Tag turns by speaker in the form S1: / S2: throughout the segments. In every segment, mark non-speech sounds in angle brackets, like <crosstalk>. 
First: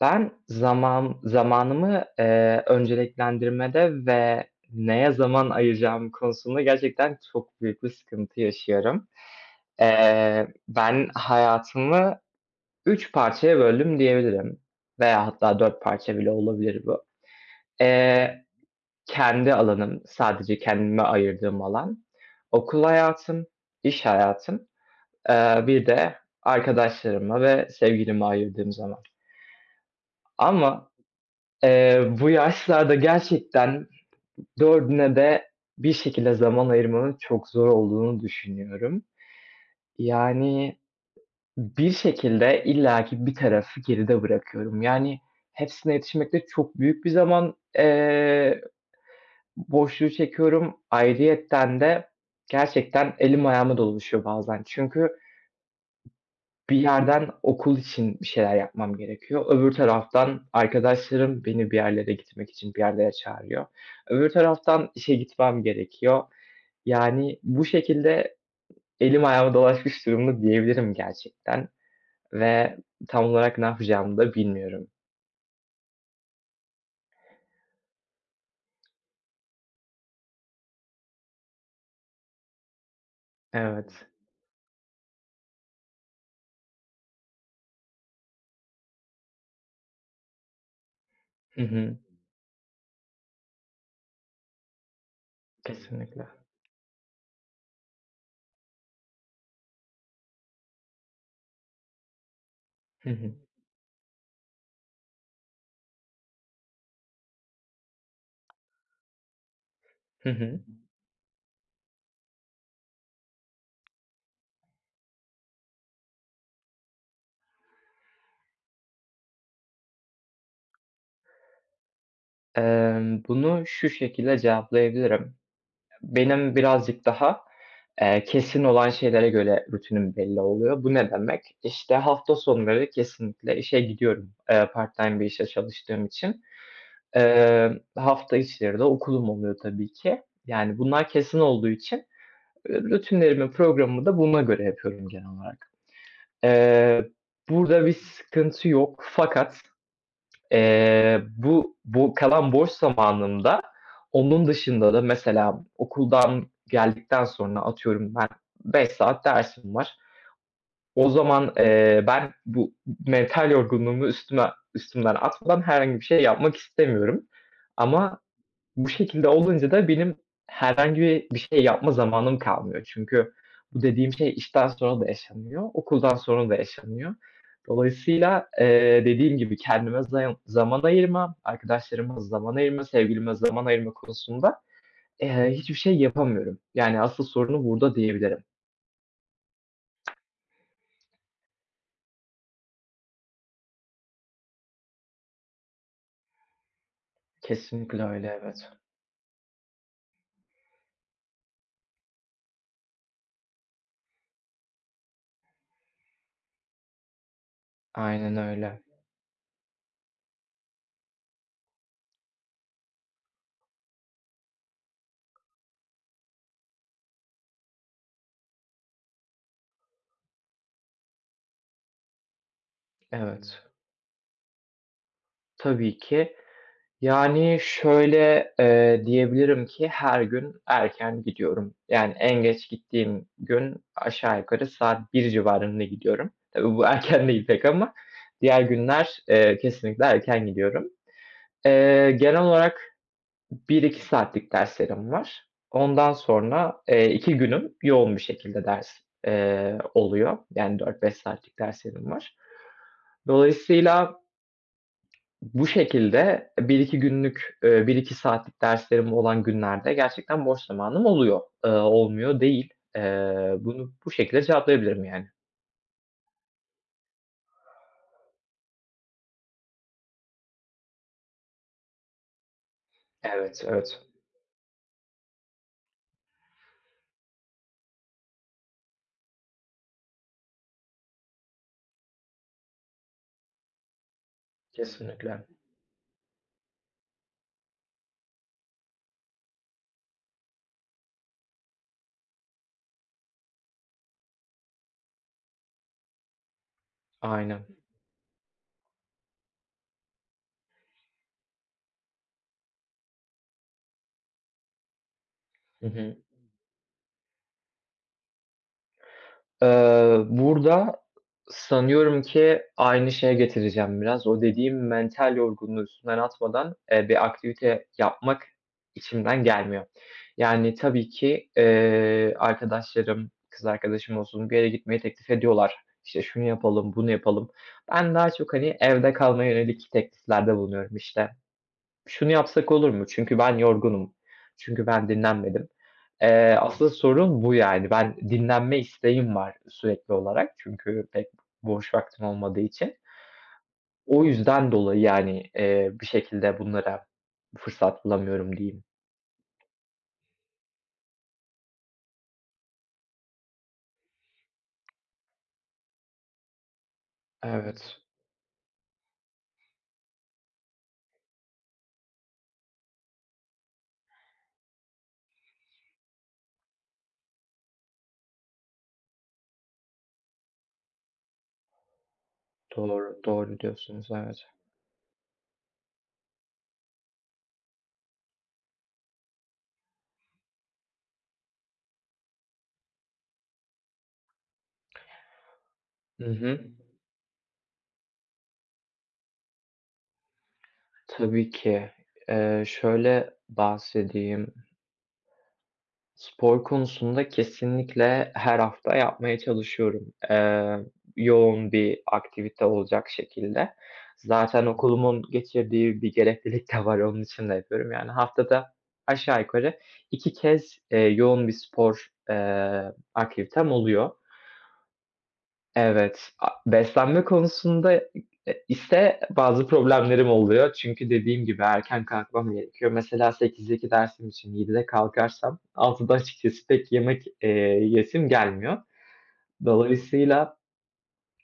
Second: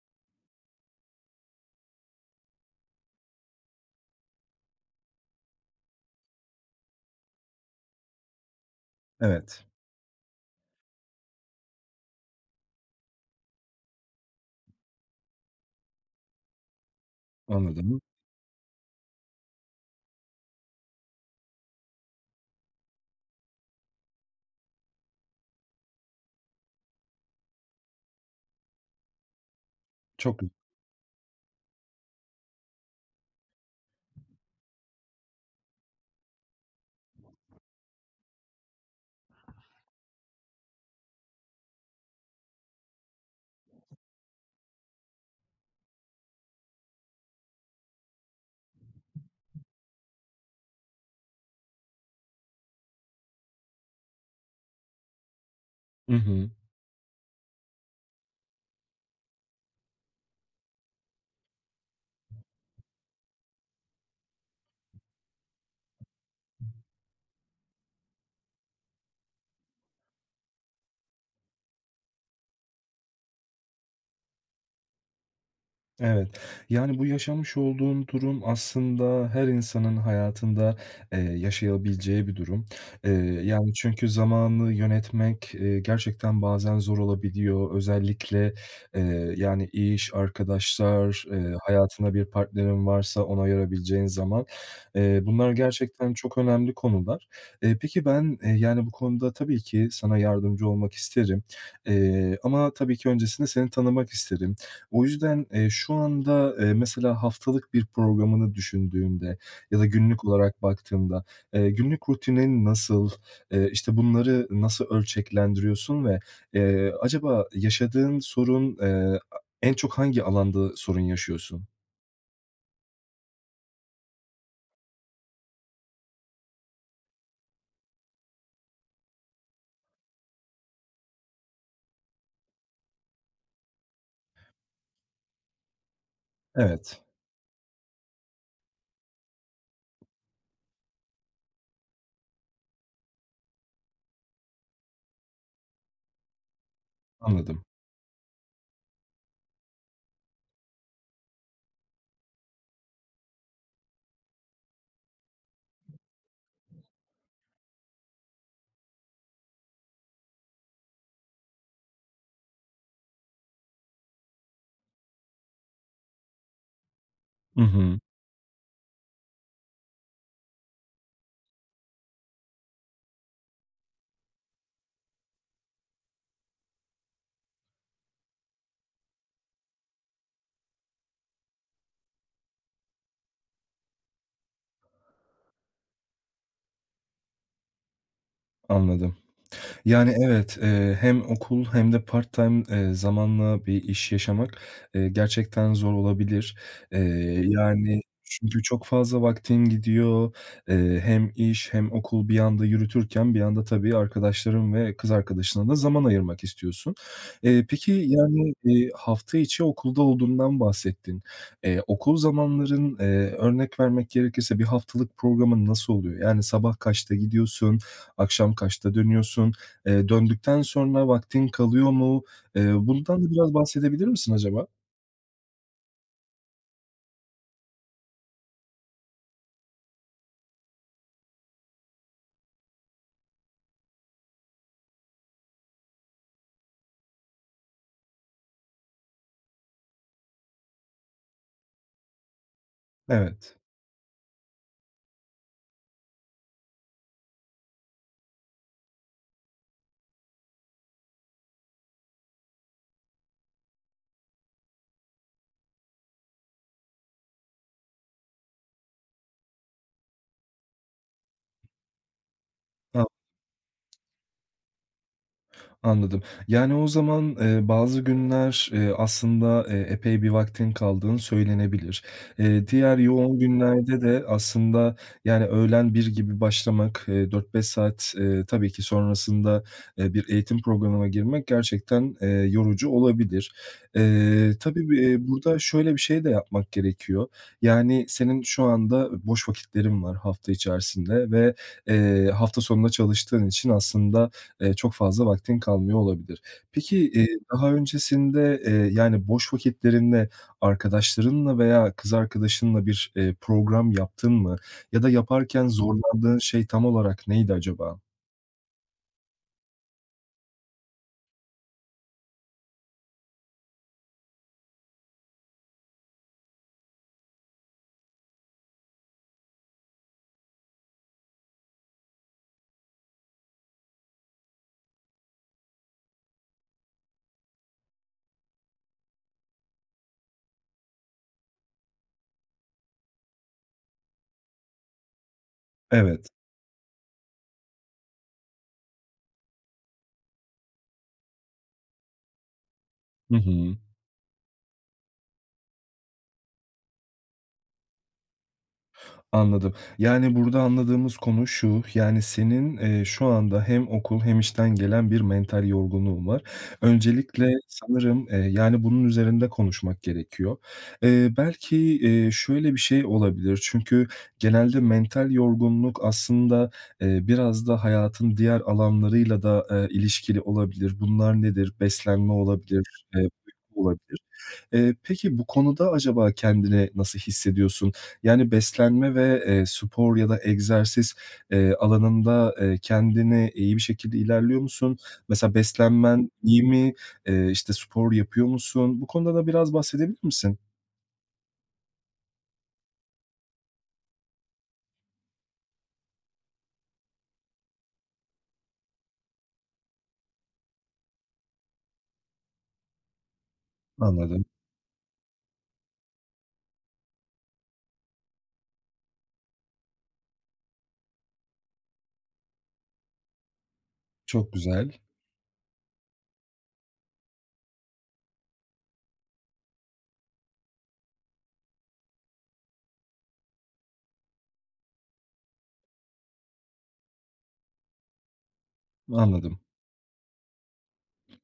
S1: Ben zamanımı, önceliklendirmede ve neye zaman ayıracağım konusunda gerçekten çok büyük bir sıkıntı yaşıyorum.
S2: Evet,
S1: Ben hayatımı 3 parçaya böldüm diyebilirim veya hatta 4 parça bile olabilir bu.
S2: anladım.
S1: Eee, Kendi alanım, sadece kendime ayırdığım alan, okul hayatım, iş hayatım, bir de arkadaşlarıma ve sevgilime ayırdığım zaman.
S2: Çok gü
S1: Ama bu yaşlarda gerçekten dördüne de bir şekilde zaman ayırmanın çok zor olduğunu düşünüyorum. Yani, bir şekilde illaki bir tarafı geride bırakıyorum. Yani, hepsine yetişmekte çok büyük bir zaman, boşluğu çekiyorum. Ayrıyeten de gerçekten elim ayağıma dolaşıyor bazen. Çünkü
S2: Hı,
S1: bir yerden okul için bir şeyler yapmam gerekiyor. Öbür taraftan arkadaşlarım beni bir yerlere gitmek için bir yerlere çağırıyor. Öbür taraftan işe gitmem gerekiyor. Yani bu şekilde elim ayağıma dolaşmış durumda diyebilirim gerçekten ve tam olarak ne yapacağımı da bilmiyorum.
S2: evet. Yani bu yaşamış olduğun durum aslında her insanın hayatında, yaşayabileceği bir durum. Eee, yani,
S1: Evet.
S2: çünkü zamanı yönetmek, gerçekten bazen zor olabiliyor. Özellikle, yani, iş, arkadaşlar,
S1: Hı hı.
S2: hayatında bir partnerin varsa ona ayırabileceğin zaman, bunlar gerçekten
S1: Kesinlikle.
S2: çok önemli konular. Peki ben, yani, bu konuda tabii ki sana yardımcı olmak isterim, ama tabii ki
S1: Hı hı.
S2: öncesinde seni tanımak isterim. O yüzden, şu anda, mesela haftalık bir programını düşündüğümde ya da günlük
S1: Hı hı.
S2: olarak baktığımda, günlük rutinin nasıl, işte, bunları nasıl ölçeklendiriyorsun ve, acaba yaşadığın sorun, en çok hangi alanda sorun yaşıyorsun?
S1: Bunu şu şekilde cevaplayabilirim. Benim birazcık daha, kesin olan şeylere göre rutinim belli oluyor. Bu ne demek? İşte, hafta sonları kesinlikle işe gidiyorum, part-time bir işte çalıştığım için.
S2: Evet,
S1: Hafta içleri de okulum oluyor tabii ki. Yani, bunlar kesin olduğu için, rutinlerimi, programımı da buna göre yapıyorum genel olarak. Eee,
S2: anladım.
S1: Burada bir sıkıntı yok, fakat bu kalan boş zamanımda onun dışında da mesela okuldan geldikten sonra atıyorum ben 5 saat dersim var. O zaman, ben bu mental yorgunluğumu üstümden atmadan herhangi bir şey yapmak istemiyorum,
S2: Hı hı,
S1: ama bu şekilde olunca da benim herhangi bir şey yapma zamanım kalmıyor. Çünkü bu dediğim şey işten sonra da yaşanıyor, okuldan sonra da yaşanıyor. Dolayısıyla, dediğim gibi kendime zaman ayırma, arkadaşlarıma zaman ayırma, sevgilime zaman ayırma konusunda, hiçbir şey yapamıyorum. Yani asıl sorunu burada diyebilirim.
S2: anladım. Yani, evet, hem okul hem de part-time, zamanla bir iş yaşamak, gerçekten zor olabilir. Yani,
S1: Kesinlikle öyle,
S2: çünkü
S1: evet.
S2: çok fazla vaktin gidiyor. Hem iş hem okul bir anda yürütürken bir anda tabii arkadaşların ve kız arkadaşına da zaman ayırmak istiyorsun. Peki,
S1: Aynen
S2: yani,
S1: öyle.
S2: hafta içi okulda olduğundan bahsettin. Okul zamanların, örnek vermek gerekirse bir haftalık programın nasıl oluyor? Yani, sabah kaçta gidiyorsun, akşam kaçta dönüyorsun? Döndükten sonra vaktin kalıyor mu? Bundan da biraz
S1: Evet.
S2: bahsedebilir misin acaba?
S1: Tabii ki. Yani, şöyle, diyebilirim ki her gün erken gidiyorum. Yani, en geç gittiğim gün aşağı yukarı saat bir civarında gidiyorum. Tabii bu <laughs> erken değil pek, ama diğer günler, kesinlikle erken gidiyorum. Genel olarak
S2: Evet.
S1: bir iki saatlik derslerim var. Ondan sonra, 2 günüm yoğun bir şekilde ders, oluyor. Yani, dört beş saatlik derslerim var. Dolayısıyla bu şekilde bir iki günlük, 1-2 saatlik derslerim olan günlerde gerçekten boş zamanım oluyor. Olmuyor değil. Bunu bu şekilde cevaplayabilirim yani.
S2: Anladım. Yani, o zaman, bazı günler, aslında, epey bir vaktin kaldığını söylenebilir. Diğer yoğun
S1: Evet,
S2: günlerde
S1: evet.
S2: de aslında, yani, öğlen bir gibi başlamak, 4-5 saat, tabii ki sonrasında, bir eğitim programına girmek gerçekten, yorucu olabilir. Tabii, bir,
S1: Kesinlikle.
S2: burada şöyle bir şey de yapmak gerekiyor. Yani, senin şu anda boş vakitlerin var hafta içerisinde ve, hafta sonunda çalıştığın için aslında, çok fazla vaktin kalmıyor olabilir. Peki,
S1: Aynen.
S2: daha öncesinde, yani, boş vakitlerinde arkadaşlarınla veya kız arkadaşınla bir, program yaptın mı? Ya da yaparken
S1: Hı hı.
S2: zorlandığın şey tam olarak neydi acaba?
S1: Burada sanıyorum ki aynı şeye getireceğim biraz. O dediğim mental yorgunluğu üstümden atmadan, bir aktivite yapmak içimden gelmiyor. Yani, tabii ki, arkadaşlarım, kız arkadaşım olsun bir yere gitmeyi teklif ediyorlar. İşte, şunu yapalım, bunu yapalım. Ben daha çok, hani, evde kalmaya yönelik tekliflerde bulunuyorum. İşte şunu yapsak olur mu? Çünkü ben yorgunum. Çünkü ben dinlenmedim.
S2: Evet.
S1: Asıl sorun bu yani. Ben dinlenme isteğim var sürekli olarak. Çünkü pek boş vaktim olmadığı için.
S2: Hı hı.
S1: O yüzden dolayı yani, bir şekilde bunlara fırsat bulamıyorum diyeyim.
S2: Anladım. Yani, burada anladığımız konu şu, yani, senin, şu anda hem okul hem işten gelen bir mental yorgunluğun var. Öncelikle
S1: Evet,
S2: sanırım, yani, bunun üzerinde konuşmak gerekiyor. Belki, şöyle bir şey olabilir çünkü genelde mental yorgunluk aslında, biraz da hayatın diğer alanlarıyla da, ilişkili olabilir. Bunlar nedir? Beslenme olabilir,
S1: doğru, doğru
S2: uyku
S1: diyorsunuz,
S2: olabilir.
S1: evet.
S2: Peki bu konuda acaba kendini nasıl hissediyorsun? Yani beslenme ve, spor ya da egzersiz, alanında, kendini iyi bir şekilde ilerliyor musun? Mesela
S1: Hı
S2: beslenmen iyi
S1: hı.
S2: mi? İşte, spor yapıyor musun? Bu konuda da biraz bahsedebilir misin?
S1: Tabii ki. Şöyle bahsedeyim. Spor konusunda kesinlikle her hafta yapmaya çalışıyorum, yoğun bir aktivite olacak şekilde.
S2: Anladım.
S1: Zaten okulumun getirdiği bir gereklilik de var, onun için de yapıyorum. Yani haftada aşağı yukarı 2 kez, yoğun bir spor, aktivitem oluyor.
S2: Çok güzel.
S1: Evet, beslenme konusunda ise bazı problemlerim oluyor. Çünkü dediğim gibi erken kalkmam gerekiyor. Mesela 8'deki dersim için yedide kalkarsam altıda açıkçası pek yemek, yesim gelmiyor.
S2: Anladım.
S1: Dolayısıyla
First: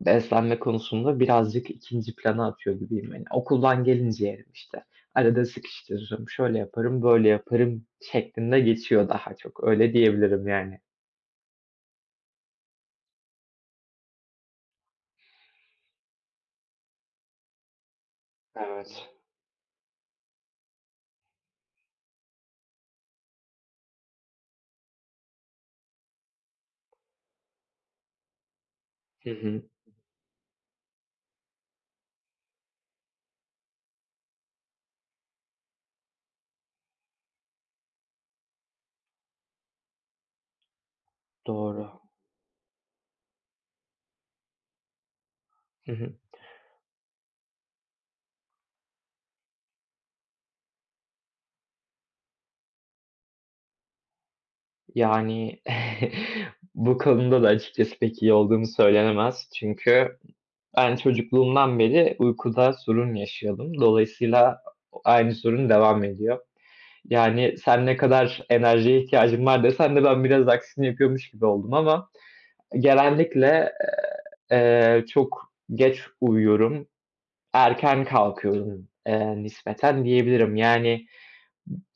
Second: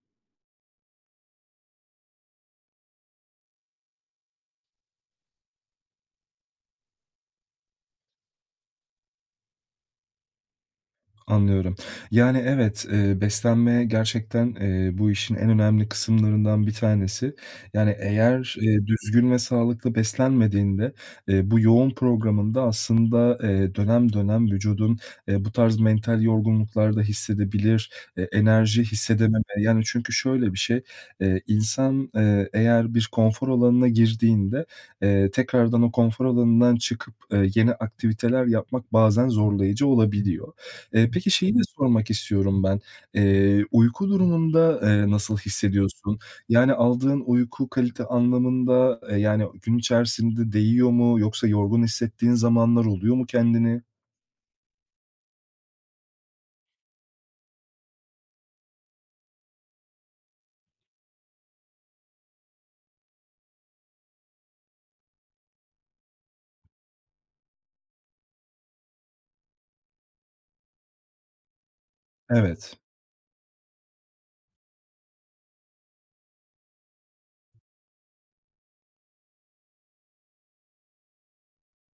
S1: beslenme konusunda birazcık ikinci plana atıyor gibiyim. Hani okuldan gelince yerim işte. Arada sıkıştırırım, şöyle yaparım, böyle yaparım şeklinde geçiyor daha çok. Öyle diyebilirim yani.
S2: Anlıyorum. Yani, evet, beslenme gerçekten, bu işin en önemli kısımlarından bir tanesi. Yani, eğer,
S1: Evet.
S2: düzgün ve sağlıklı beslenmediğinde, bu yoğun programında aslında, dönem dönem vücudun, bu tarz mental yorgunluklar da hissedebilir, enerji
S1: Hı
S2: hissedememe.
S1: hı.
S2: Yani, çünkü şöyle bir şey, insan, eğer bir konfor alanına girdiğinde, tekrardan o konfor alanından çıkıp, yeni aktiviteler yapmak bazen zorlayıcı olabiliyor. Peki şeyi de
S1: Doğru.
S2: sormak istiyorum ben. Uyku durumunda, nasıl
S1: Hı hı.
S2: hissediyorsun? Yani aldığın uyku kalite anlamında, yani gün içerisinde değiyor mu yoksa yorgun hissettiğin zamanlar oluyor mu kendini?
S1: Yani, <laughs> bu konuda da açıkçası pek iyi olduğum söylenemez. Çünkü ben çocukluğumdan beri uykuda sorun yaşıyordum. Dolayısıyla aynı sorun devam ediyor. Yani, "Sen ne kadar enerjiye ihtiyacın var?" desen de ben biraz aksini yapıyormuş gibi oldum, ama
S2: Evet,
S1: genellikle, çok geç uyuyorum, erken kalkıyorum, nispeten diyebilirim. Yani,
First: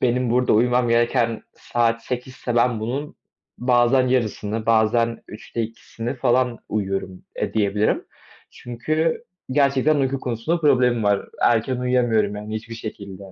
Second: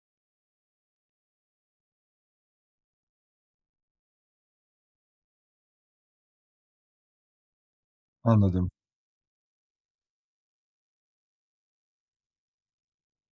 S1: benim burada uyumam gereken saat sekizse ben bunun bazen yarısını, bazen üçte ikisini falan uyuyorum, diyebilirim.
S2: anladım.
S1: Çünkü gerçekten uyku konusunda problemim var. Erken uyuyamıyorum yani hiçbir şekilde.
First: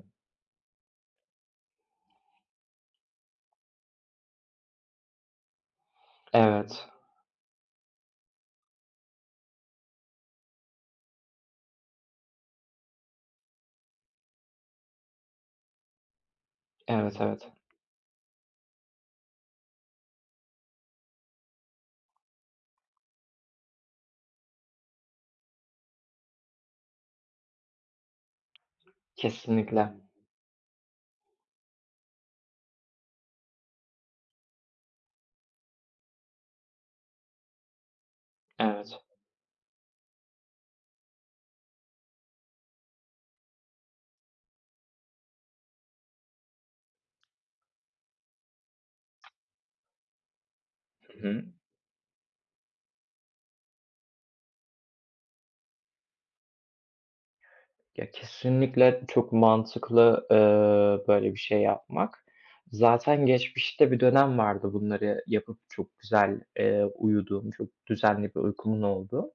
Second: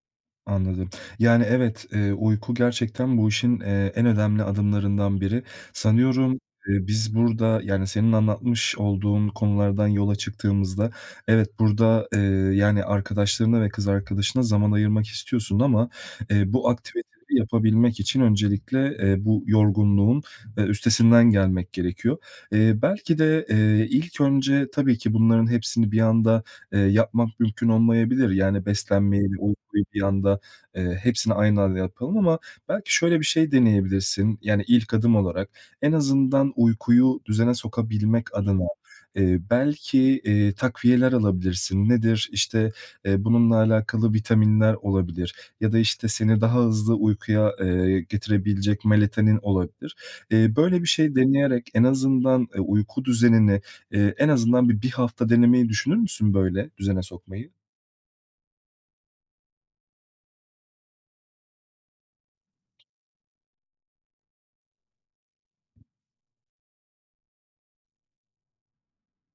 S2: Anladım. Yani, evet, uyku gerçekten bu işin, en önemli adımlarından biri. Sanıyorum,
S1: Evet,
S2: biz burada, yani, senin anlatmış olduğun konulardan yola çıktığımızda, evet, burada, yani, arkadaşlarına ve kız arkadaşına zaman ayırmak istiyorsun ama, bu
S1: evet,
S2: aktiviteleri
S1: evet.
S2: yapabilmek için öncelikle, bu yorgunluğun, üstesinden gelmek gerekiyor. Belki de, ilk önce tabii ki bunların hepsini bir anda yapmak mümkün olmayabilir. Yani beslenmeyi uykuyu
S1: Kesinlikle.
S2: bir anda, hepsini aynı anda yapalım ama belki şöyle bir şey deneyebilirsin, yani ilk adım olarak en azından uykuyu düzene sokabilmek adına,
S1: Evet.
S2: belki, takviyeler alabilirsin. Nedir? İşte, bununla alakalı vitaminler olabilir ya da, işte, seni daha hızlı uykuya, getirebilecek melatonin olabilir. Böyle bir şey
S1: Hı hı.
S2: deneyerek en azından, uyku düzenini. En azından bir hafta denemeyi düşünür müsün böyle düzene sokmayı?
S1: Ya, kesinlikle çok mantıklı, böyle bir şey yapmak. Zaten geçmişte bir dönem vardı bunları yapıp çok güzel, uyuduğum, çok düzenli bir uykumun olduğu.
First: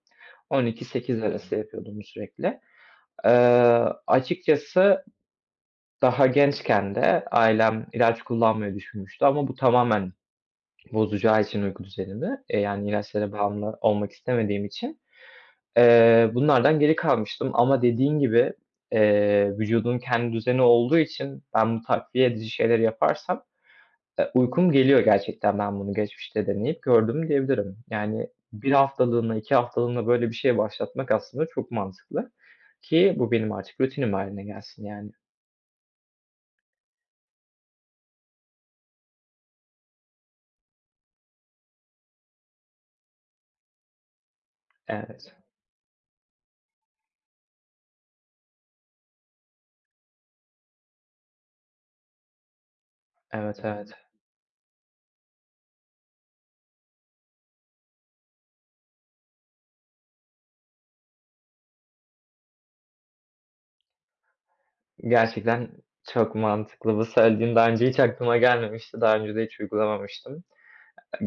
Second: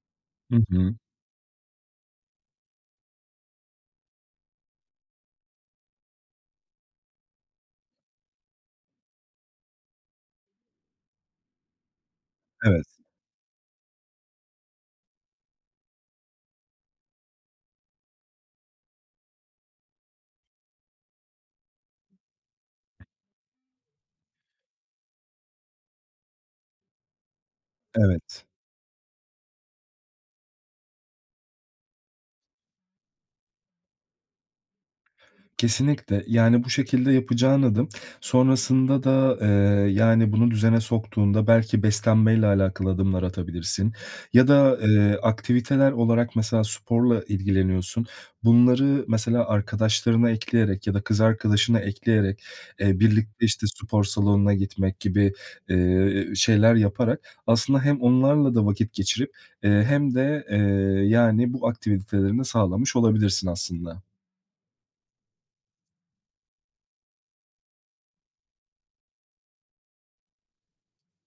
S2: Hı hı.
S1: 12-8 Hı arası yapıyordum sürekli. Açıkçası daha gençken de ailem ilaç kullanmayı düşünmüştü, ama bu tamamen bozacağı için uyku düzenimi,
S2: Evet,
S1: yani ilaçlara bağımlı olmak istemediğim için bunlardan geri kalmıştım, ama dediğin gibi, vücudun kendi düzeni olduğu için ben bu takviye edici şeyleri yaparsam, uykum geliyor gerçekten. Ben bunu geçmişte deneyip gördüm diyebilirim. Yani
S2: evet.
S1: bir haftalığına, 2 haftalığına böyle bir şey başlatmak aslında çok mantıklı, ki bu benim artık rutinim hâline gelsin yani.
S2: Kesinlikle. Yani, bu şekilde yapacağın adım sonrasında da, yani, bunu düzene soktuğunda belki beslenmeyle alakalı adımlar atabilirsin ya da,
S1: Evet,
S2: aktiviteler olarak mesela sporla ilgileniyorsun. Bunları mesela arkadaşlarına ekleyerek ya da kız arkadaşına ekleyerek, birlikte,
S1: evet,
S2: işte, spor
S1: evet.
S2: salonuna gitmek gibi, şeyler yaparak aslında hem onlarla da vakit geçirip, hem de, yani, bu aktivitelerini sağlamış olabilirsin aslında.
S1: Gerçekten çok mantıklı. Bu söylediğin daha önce hiç aklıma gelmemişti. Daha önce de hiç uygulamamıştım.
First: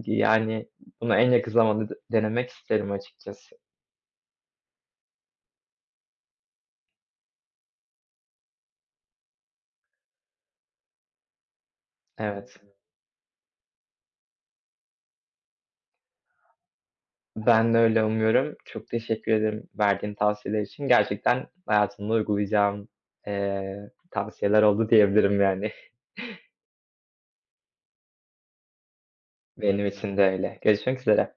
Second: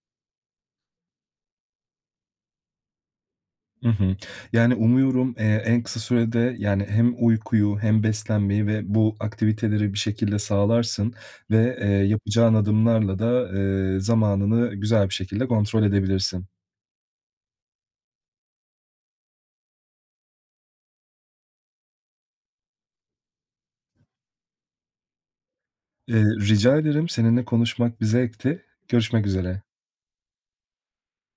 S1: Yani bunu en yakın zamanda denemek isterim açıkçası.
S2: Hı hı. Yani, umuyorum, en kısa sürede, yani, hem uykuyu hem beslenmeyi ve bu aktiviteleri bir şekilde sağlarsın ve, yapacağın
S1: Evet,
S2: adımlarla da, zamanını güzel bir şekilde kontrol edebilirsin.
S1: ben de öyle umuyorum. Çok teşekkür ederim verdiğin tavsiyeler için. Gerçekten hayatımda uygulayacağım, tavsiyeler oldu diyebilirim yani.
S2: Eee, rica ederim. Seninle konuşmak bir zevkti. Görüşmek
S1: <laughs>
S2: üzere.
S1: Benim için de öyle. Görüşmek üzere.